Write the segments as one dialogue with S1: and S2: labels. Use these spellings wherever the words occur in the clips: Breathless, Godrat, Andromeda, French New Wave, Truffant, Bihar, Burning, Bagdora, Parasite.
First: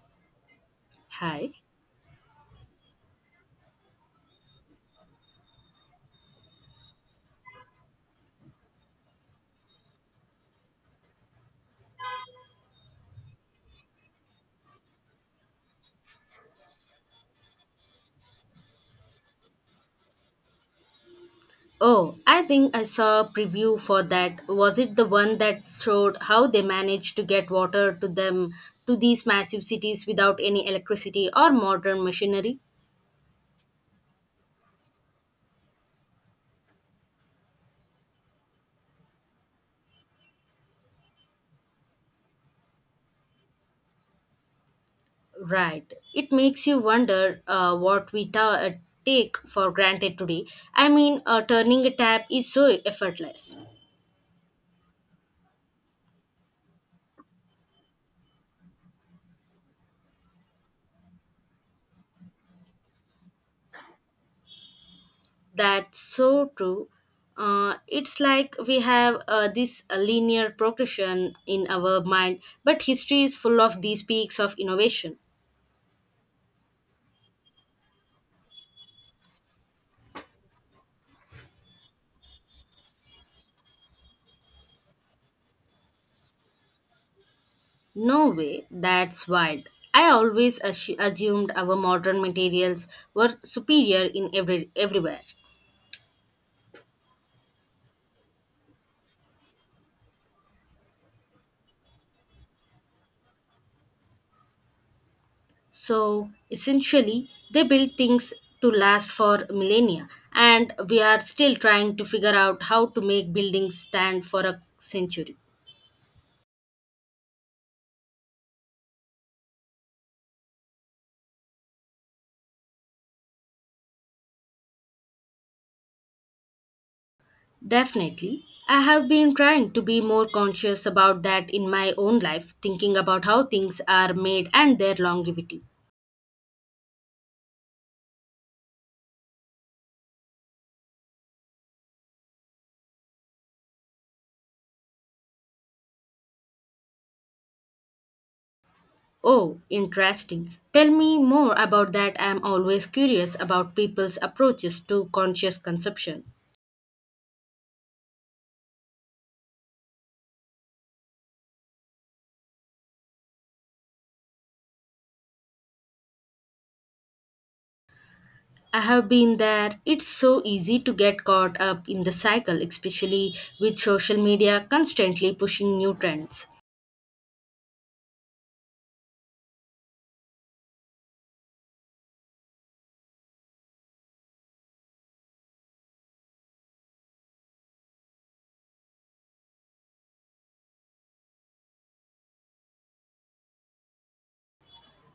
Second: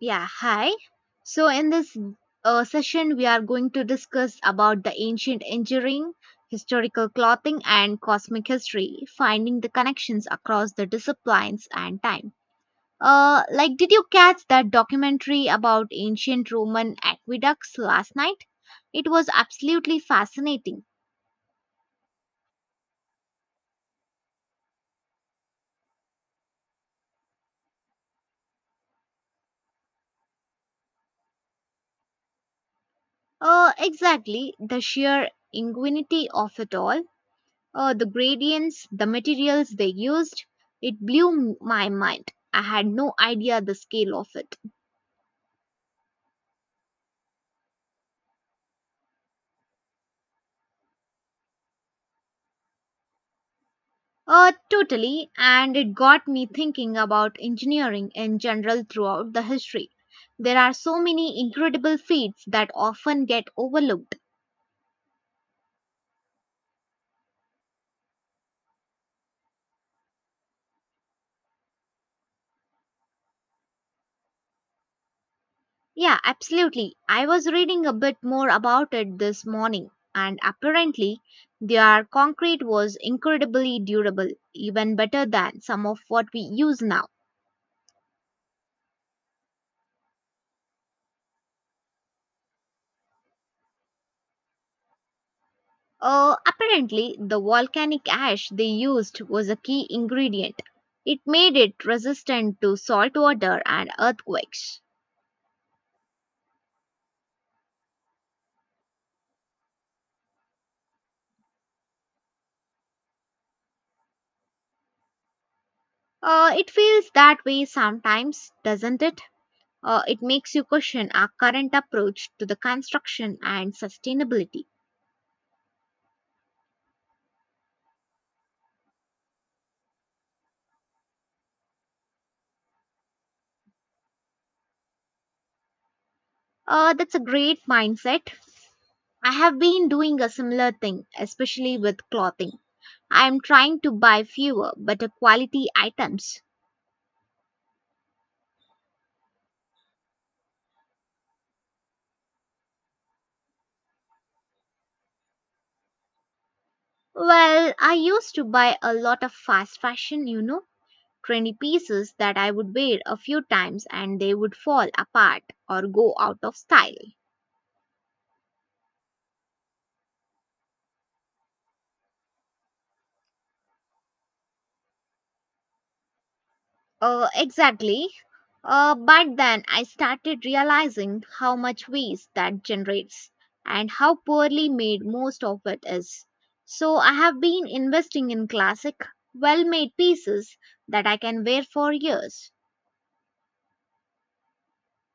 S1: Yeah, hi. So
S2: Hi.
S1: in this uh, session, we are going to discuss about the ancient engineering, historical clothing, and cosmic history, finding the connections across the disciplines and time. Like, did you catch that documentary about ancient Roman aqueducts last night? It was absolutely fascinating.
S2: Oh, I think I saw a preview for that. Was it the one that showed how they managed to get water to them to these massive cities without any electricity or modern machinery?
S1: Exactly, the sheer ingenuity of it all, the gradients, the materials they used. It blew my mind. I had no idea the scale of it.
S2: Right. It makes you wonder what we take for granted today. I mean, turning a tap is so effortless.
S1: Totally, and it got me thinking about engineering in general throughout the history. There are so many incredible feats that often get overlooked.
S2: That's so true. It's like we have this linear progression in our mind, but history is full of these peaks of innovation.
S1: Yeah, absolutely. I was reading a bit more about it this morning, and apparently, their concrete was incredibly durable, even better than some of what we use now.
S2: No way, that's wild. I always assumed our modern materials were superior in everywhere.
S1: Apparently, the volcanic ash they used was a key ingredient. It made it resistant to salt water and earthquakes.
S2: So essentially, they built things to last for millennia, and we are still trying to figure out how to make buildings stand for a century.
S1: It feels that way sometimes, doesn't it? It makes you question our current approach to the construction and sustainability.
S2: Definitely. I have been trying to be more conscious about that in my own life, thinking about how things are made and their longevity.
S1: That's a great mindset. I have been doing a similar thing, especially with clothing. I am trying to buy fewer, better quality items.
S2: Oh, interesting. Tell me more about that. I am always curious about people's approaches to conscious consumption.
S1: Well, I used to buy a lot of fast fashion, trendy pieces that I would wear a few times and they would fall apart or go out of style.
S2: I have been there. It's so easy to get caught up in the cycle, especially with social media constantly pushing new trends.
S1: Exactly, but then I started realizing how much waste that generates and how poorly made most of it is. So I have been investing in classic, well made pieces that I can wear for years.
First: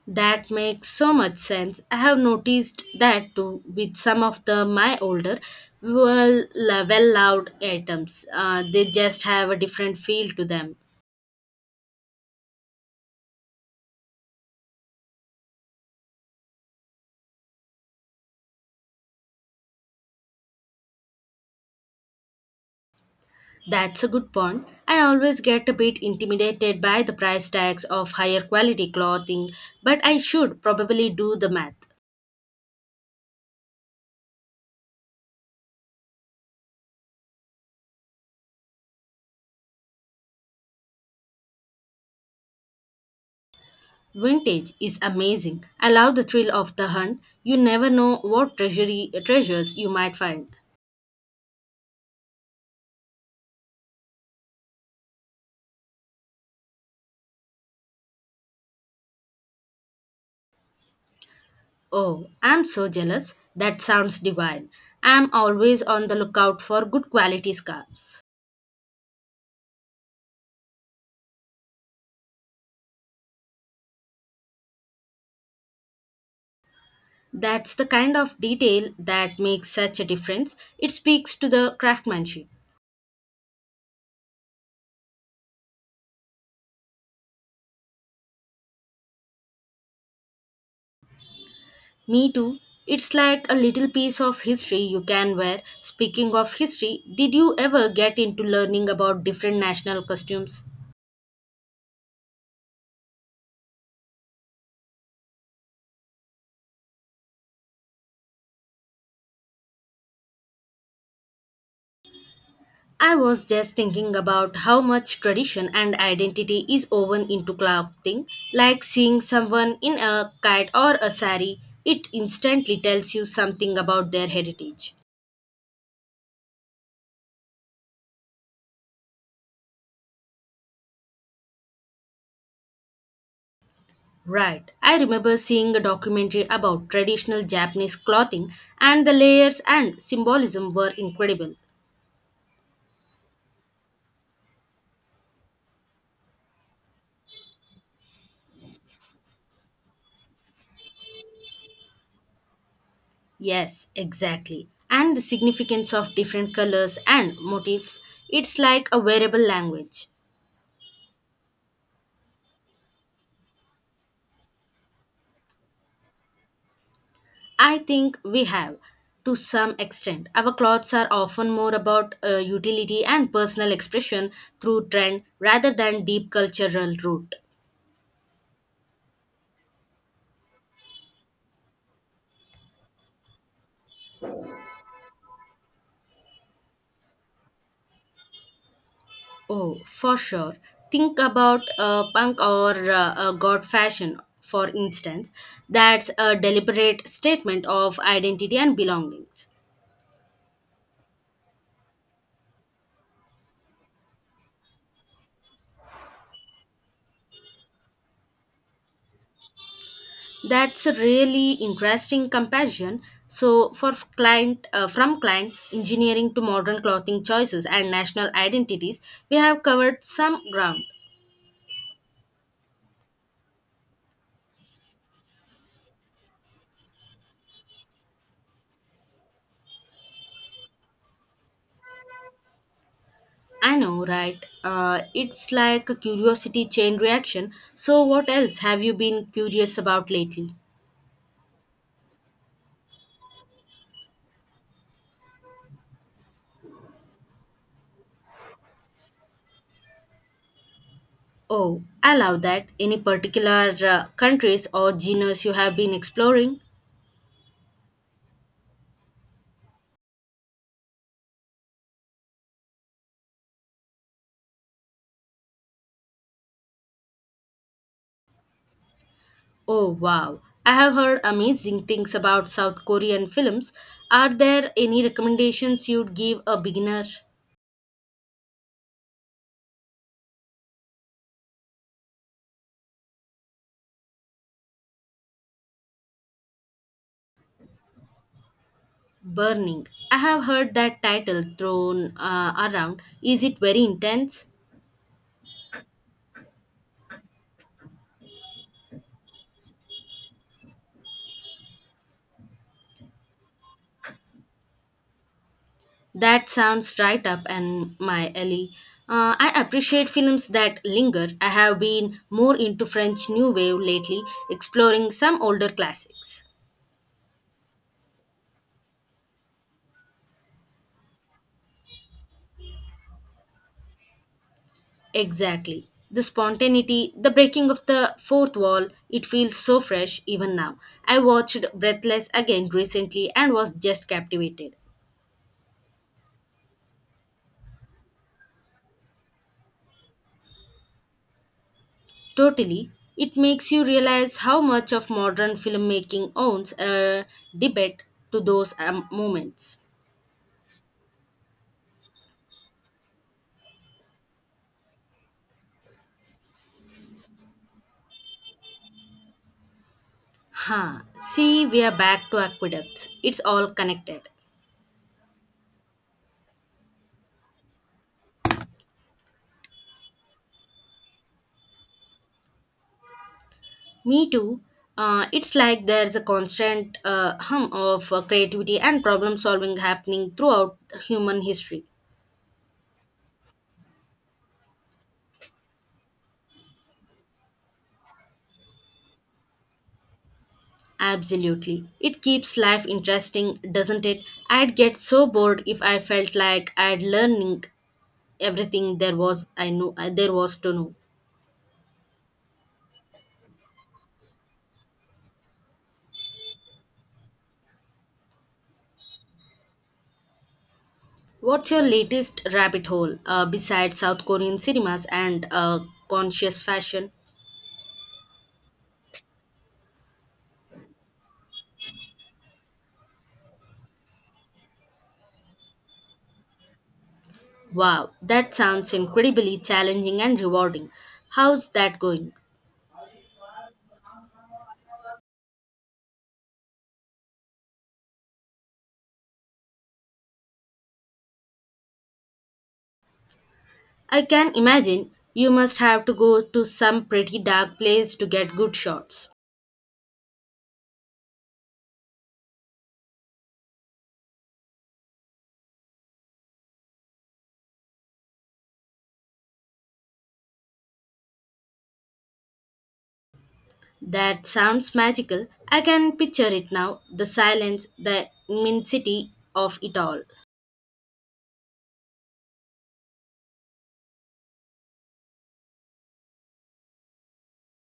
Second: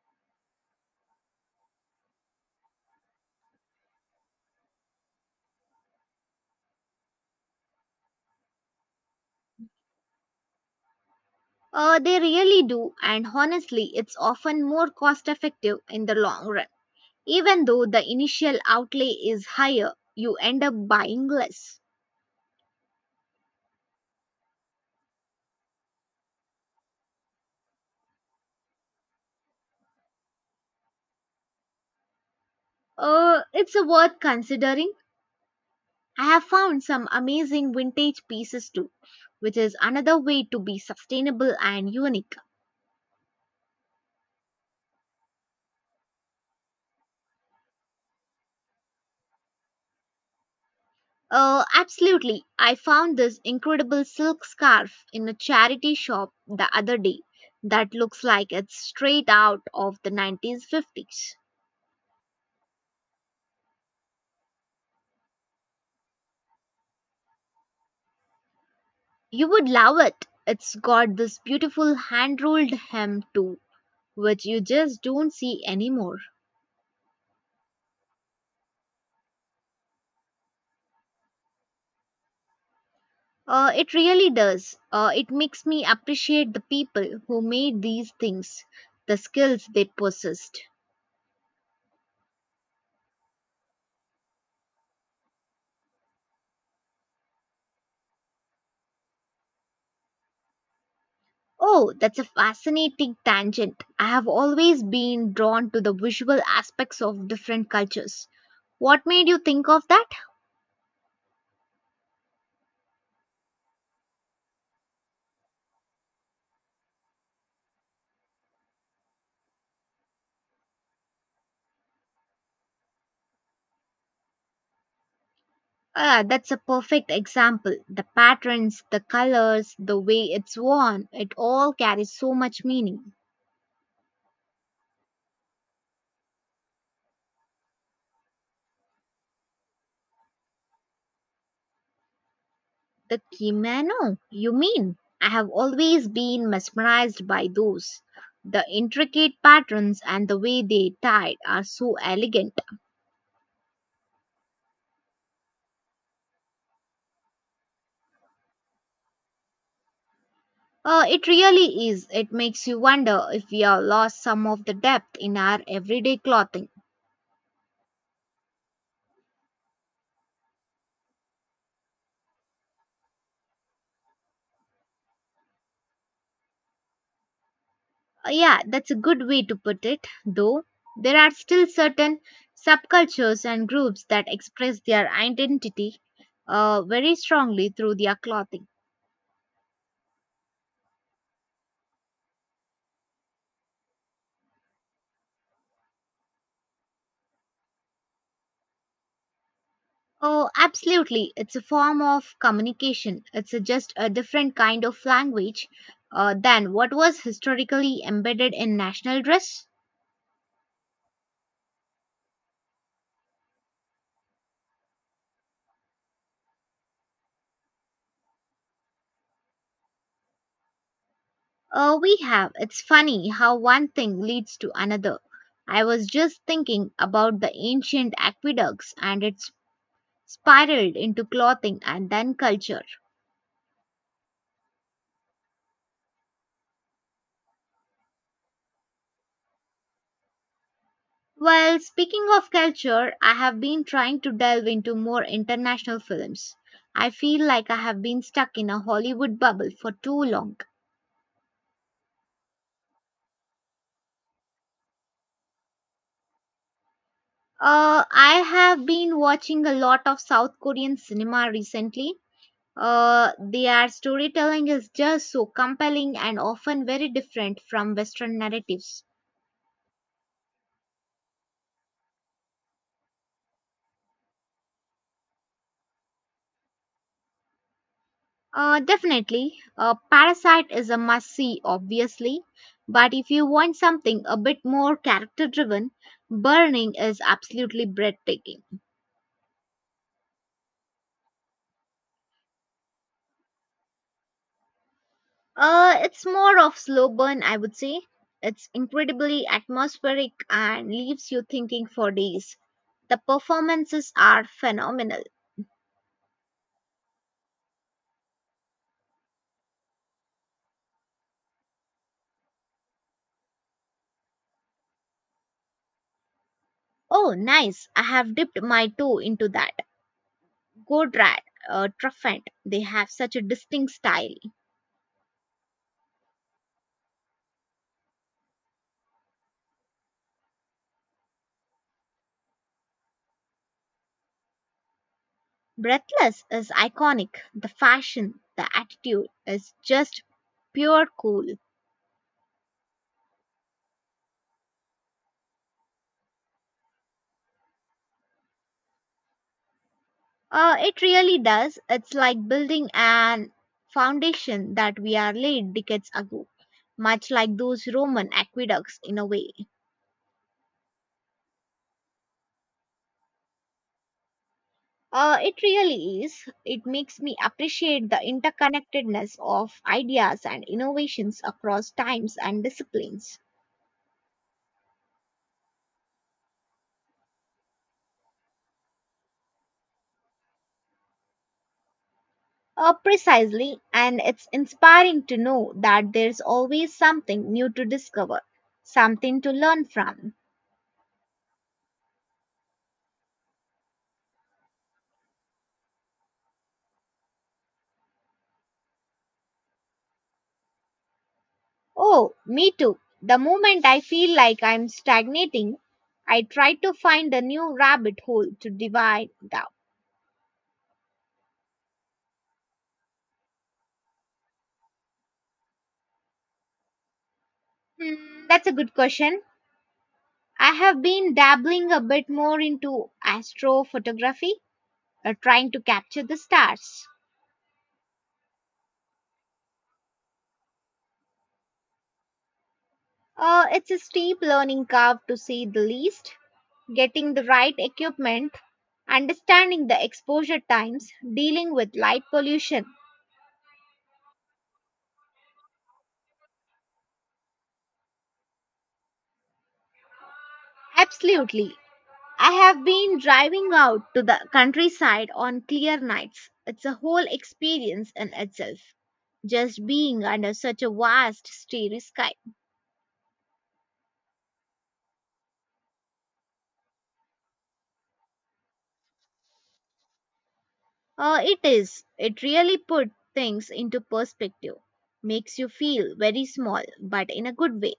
S2: That makes so much sense. I have noticed that too with some of the my older, well loved items. They just have a different feel to them.
S1: They really do, and honestly, it's often more cost effective in the long run. Even though the initial outlay is higher, you end up buying less.
S2: That's a good point. I always get a bit intimidated by the price tags of higher quality clothing, but I should probably do the math.
S1: It's a worth considering. I have found some amazing vintage pieces too, which is another way to be sustainable and unique.
S2: Vintage is amazing. I love the thrill of the hunt. You never know what treasury treasures you might find.
S1: Absolutely. I found this incredible silk scarf in a charity shop the other day that looks like it's straight out of the 1950s.
S2: Oh, I'm so jealous. That sounds divine. I'm always on the lookout for good quality scarves.
S1: You would love it. It's got this beautiful hand rolled hem too, which you just don't see anymore.
S2: That's the kind of detail that makes such a difference. It speaks to the craftsmanship.
S1: It really does. It makes me appreciate the people who made these things, the skills they possessed.
S2: Me too. It's like a little piece of history you can wear. Speaking of history, did you ever get into learning about different national costumes?
S1: Oh, that's a fascinating tangent. I have always been drawn to the visual aspects of different cultures. What made you think of that?
S2: I was just thinking about how much tradition and identity is woven into clothing. Like seeing someone in a kite or a sari, it instantly tells you something about their heritage.
S1: Ah, that's a perfect example. The patterns, the colors, the way it's worn, it all carries so much meaning.
S2: Right. I remember seeing a documentary about traditional Japanese clothing, and the layers and symbolism were incredible.
S1: The kimono, you mean? I have always been mesmerized by those. The intricate patterns and the way they tied are so elegant.
S2: Yes, exactly. And the significance of different colors and motifs, it's like a wearable language.
S1: It really is. It makes you wonder if we have lost some of the depth in our everyday clothing.
S2: I think we have, to some extent. Our clothes are often more about utility and personal expression through trend rather than deep cultural root.
S1: Yeah, that's a good way to put it, though there are still certain subcultures and groups that express their identity very strongly through their clothing.
S2: Oh, for sure. Think about punk or god fashion, for instance. That's a deliberate statement of identity and belongings.
S1: Oh, absolutely. It's a form of communication. It's just a different kind of language than what was historically embedded in national dress.
S2: That's a really interesting comparison. So, for f- client from client engineering to modern clothing choices and national identities, we have covered some ground.
S1: We have. It's funny how one thing leads to another. I was just thinking about the ancient aqueducts and its spiraled into clothing and then culture.
S2: I know, right? It's like a curiosity chain reaction. So, what else have you been curious about lately?
S1: Well, speaking of culture, I have been trying to delve into more international films. I feel like I have been stuck in a Hollywood bubble for too long.
S2: Oh, I love that. Any particular countries or genres you have been exploring?
S1: I have been watching a lot of South Korean cinema recently. Their storytelling is just so compelling and often very different from Western narratives.
S2: Oh wow. I have heard amazing things about South Korean films. Are there any recommendations you'd give a beginner?
S1: Definitely. Parasite is a must see, obviously. But if you want something a bit more character driven, Burning is absolutely breathtaking.
S2: Burning. I have heard that title thrown around. Is it very intense?
S1: It's more of slow burn, I would say. It's incredibly atmospheric and leaves you thinking for days. The performances are phenomenal.
S2: That sounds right up and my alley. I appreciate films that linger. I have been more into French New Wave lately, exploring some older classics.
S1: Oh, nice. I have dipped my toe into that. Godrat, Truffant, they have such a distinct style.
S2: Exactly. The spontaneity, the breaking of the fourth wall, it feels so fresh even now. I watched Breathless again recently and was just captivated.
S1: Breathless is iconic. The fashion, the attitude is just pure cool.
S2: Totally. It makes you realize how much of modern filmmaking owns a debate to those moments.
S1: It really does. It's like building an foundation that we are laid decades ago, much like those Roman aqueducts in a way.
S2: Huh. See, we are back to aqueducts. It's all connected.
S1: It really is. It makes me appreciate the interconnectedness of ideas and innovations across times and disciplines.
S2: Me too. It's like there's a constant hum of creativity and problem solving happening throughout human history.
S1: Precisely, and it's inspiring to know that there's always something new to discover, something to learn from.
S2: Absolutely. It keeps life interesting, doesn't it? I'd get so bored if I felt like I'd learning everything there was I knew there was to know.
S1: Oh, me too. The moment I feel like I'm stagnating, I try to find a new rabbit hole to divide down.
S2: What's your latest rabbit hole besides South Korean cinemas and conscious fashion?
S1: Hmm, that's a good question. I have been dabbling a bit more into astrophotography, trying to capture the stars.
S2: Wow, that sounds incredibly challenging and rewarding. How's that going?
S1: It's a steep learning curve to say the least, getting the right equipment, understanding the exposure times, dealing with light pollution.
S2: I can imagine you must have to go to some pretty dark place to get good shots.
S1: Absolutely. I have been driving out to the countryside on clear nights. It's a whole experience in itself. Just being under such a vast, starry sky.
S2: That sounds magical. I can picture it now the silence, the immensity of it all.
S1: It is. It really put things into perspective. Makes you feel very small, but in a good way.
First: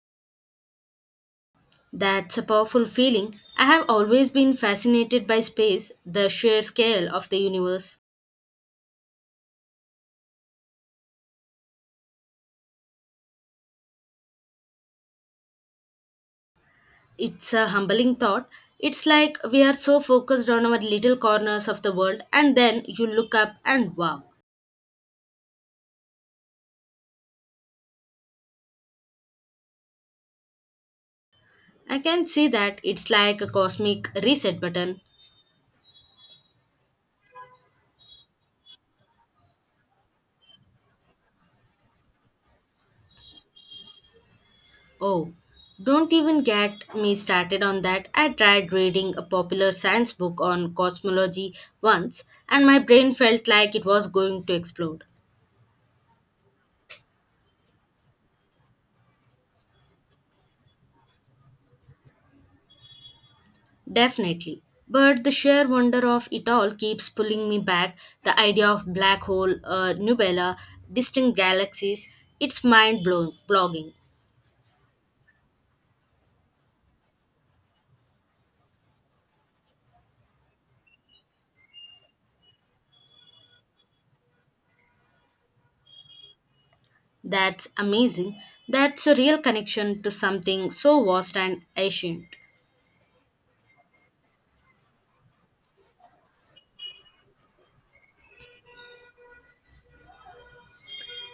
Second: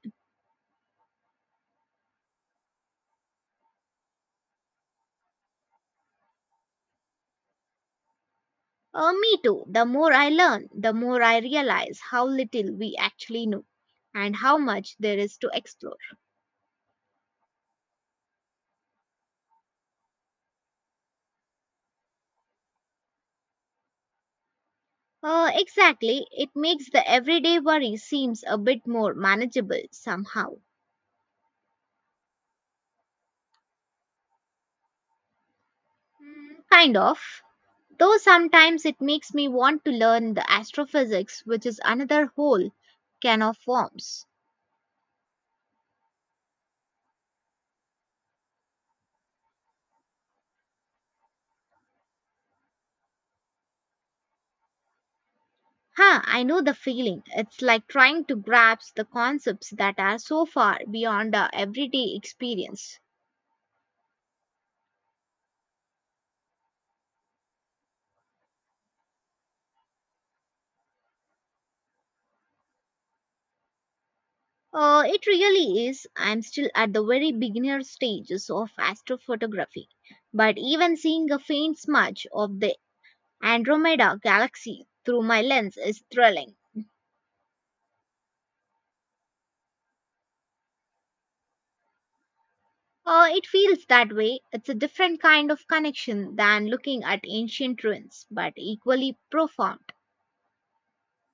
S2: That's a powerful feeling. I have always been fascinated by space, the sheer scale of the universe.
S1: Me too. The more I learn, the more I realize how little we actually know and how much there is to explore.
S2: It's a humbling thought. It's like we are so focused on our little corners of the world, and then you look up and wow.
S1: Exactly. It makes the everyday worry seems a bit more manageable somehow.
S2: I can see that it's like a cosmic reset button.
S1: Mm, kind of. Though sometimes it makes me want to learn the astrophysics, which is another whole can of worms.
S2: Oh, don't even get me started on that. I tried reading a popular science book on cosmology once, and my brain felt like it was going to explode.
S1: Huh, I know the feeling. It's like trying to grasp the concepts that are so far beyond our everyday experience.
S2: Definitely. But the sheer wonder of it all keeps pulling me back. The idea of black hole, nubella, distant galaxies, it's mind blowing.
S1: It really is. I'm still at the very beginner stages of astrophotography, but even seeing a faint smudge of the Andromeda galaxy through my lens is thrilling.
S2: That's amazing. That's a real connection to something so vast and ancient.
S1: It feels that way. It's a different kind of connection than looking at ancient ruins, but equally profound.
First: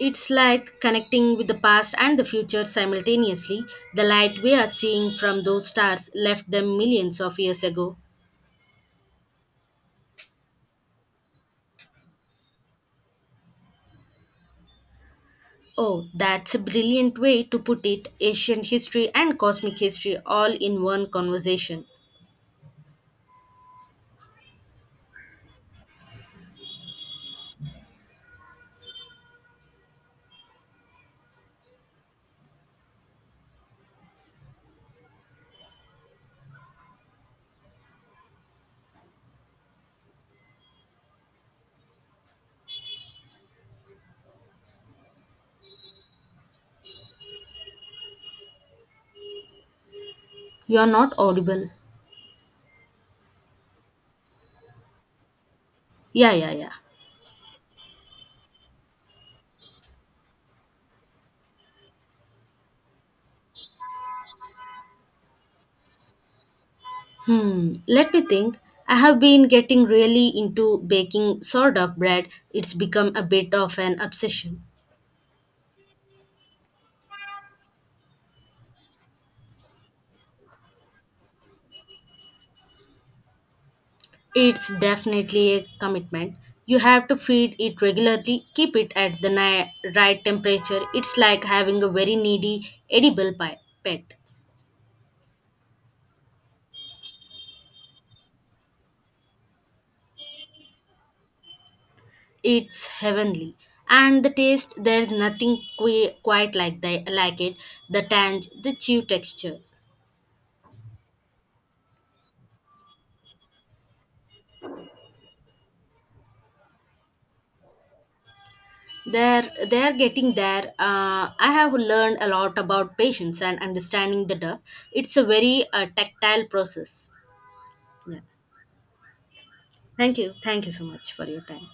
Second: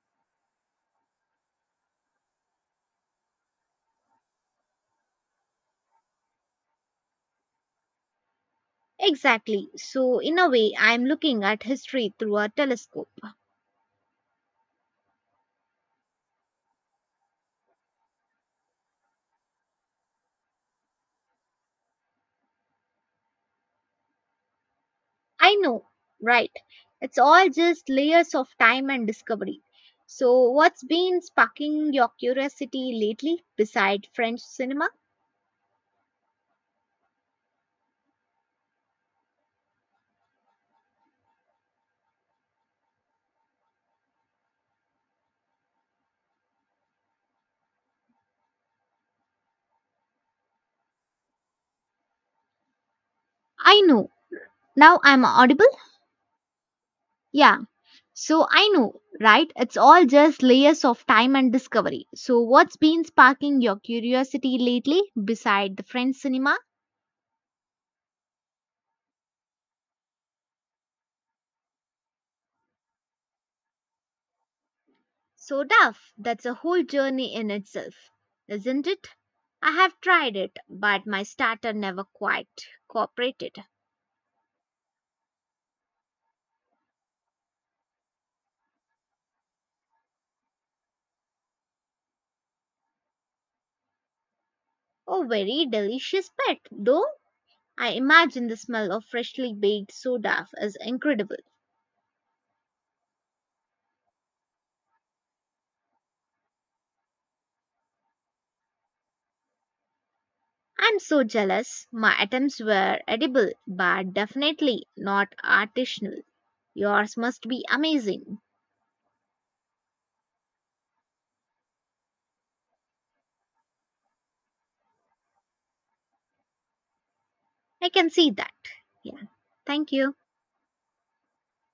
S2: It's like connecting with the past and the future simultaneously. The light we are seeing from those stars left them millions of years ago.
S1: Exactly. So, in a way, I'm looking at history through a telescope.
S2: Oh, that's a brilliant way to put it ancient history and cosmic history all in one conversation.
S1: I know, right? It's all just layers of time and discovery. So, what's been sparking your curiosity lately beside French cinema?
S2: You're not audible.
S1: I know. Now I'm audible?
S2: Yeah, yeah, yeah.
S1: Yeah. So, I know, right? It's all just layers of time and discovery. So, what's been sparking your curiosity lately beside the French cinema?
S2: Hmm, let me think. I have been getting really into baking sort of bread. It's become a bit of an obsession.
S1: So, Duff, that's a whole journey in itself, isn't it? I have tried it, but my starter never quite cooperated.
S2: It's definitely a commitment. You have to feed it regularly, keep it at the right temperature. It's like having a very needy, edible pet.
S1: Oh, very delicious pet, though. I imagine the smell of freshly baked soda is incredible.
S2: It's heavenly. And the taste, there's nothing quite like it. The tange, the chew texture.
S1: I'm so jealous. My attempts were edible, but definitely not artisanal. Yours must be amazing.
S2: They're getting there. I have learned a lot about patience and understanding the duck. It's a very tactile process.
S1: I can
S2: Yeah.
S1: see that. Yeah. Thank you.
S2: Thank you. Thank you so much for your time.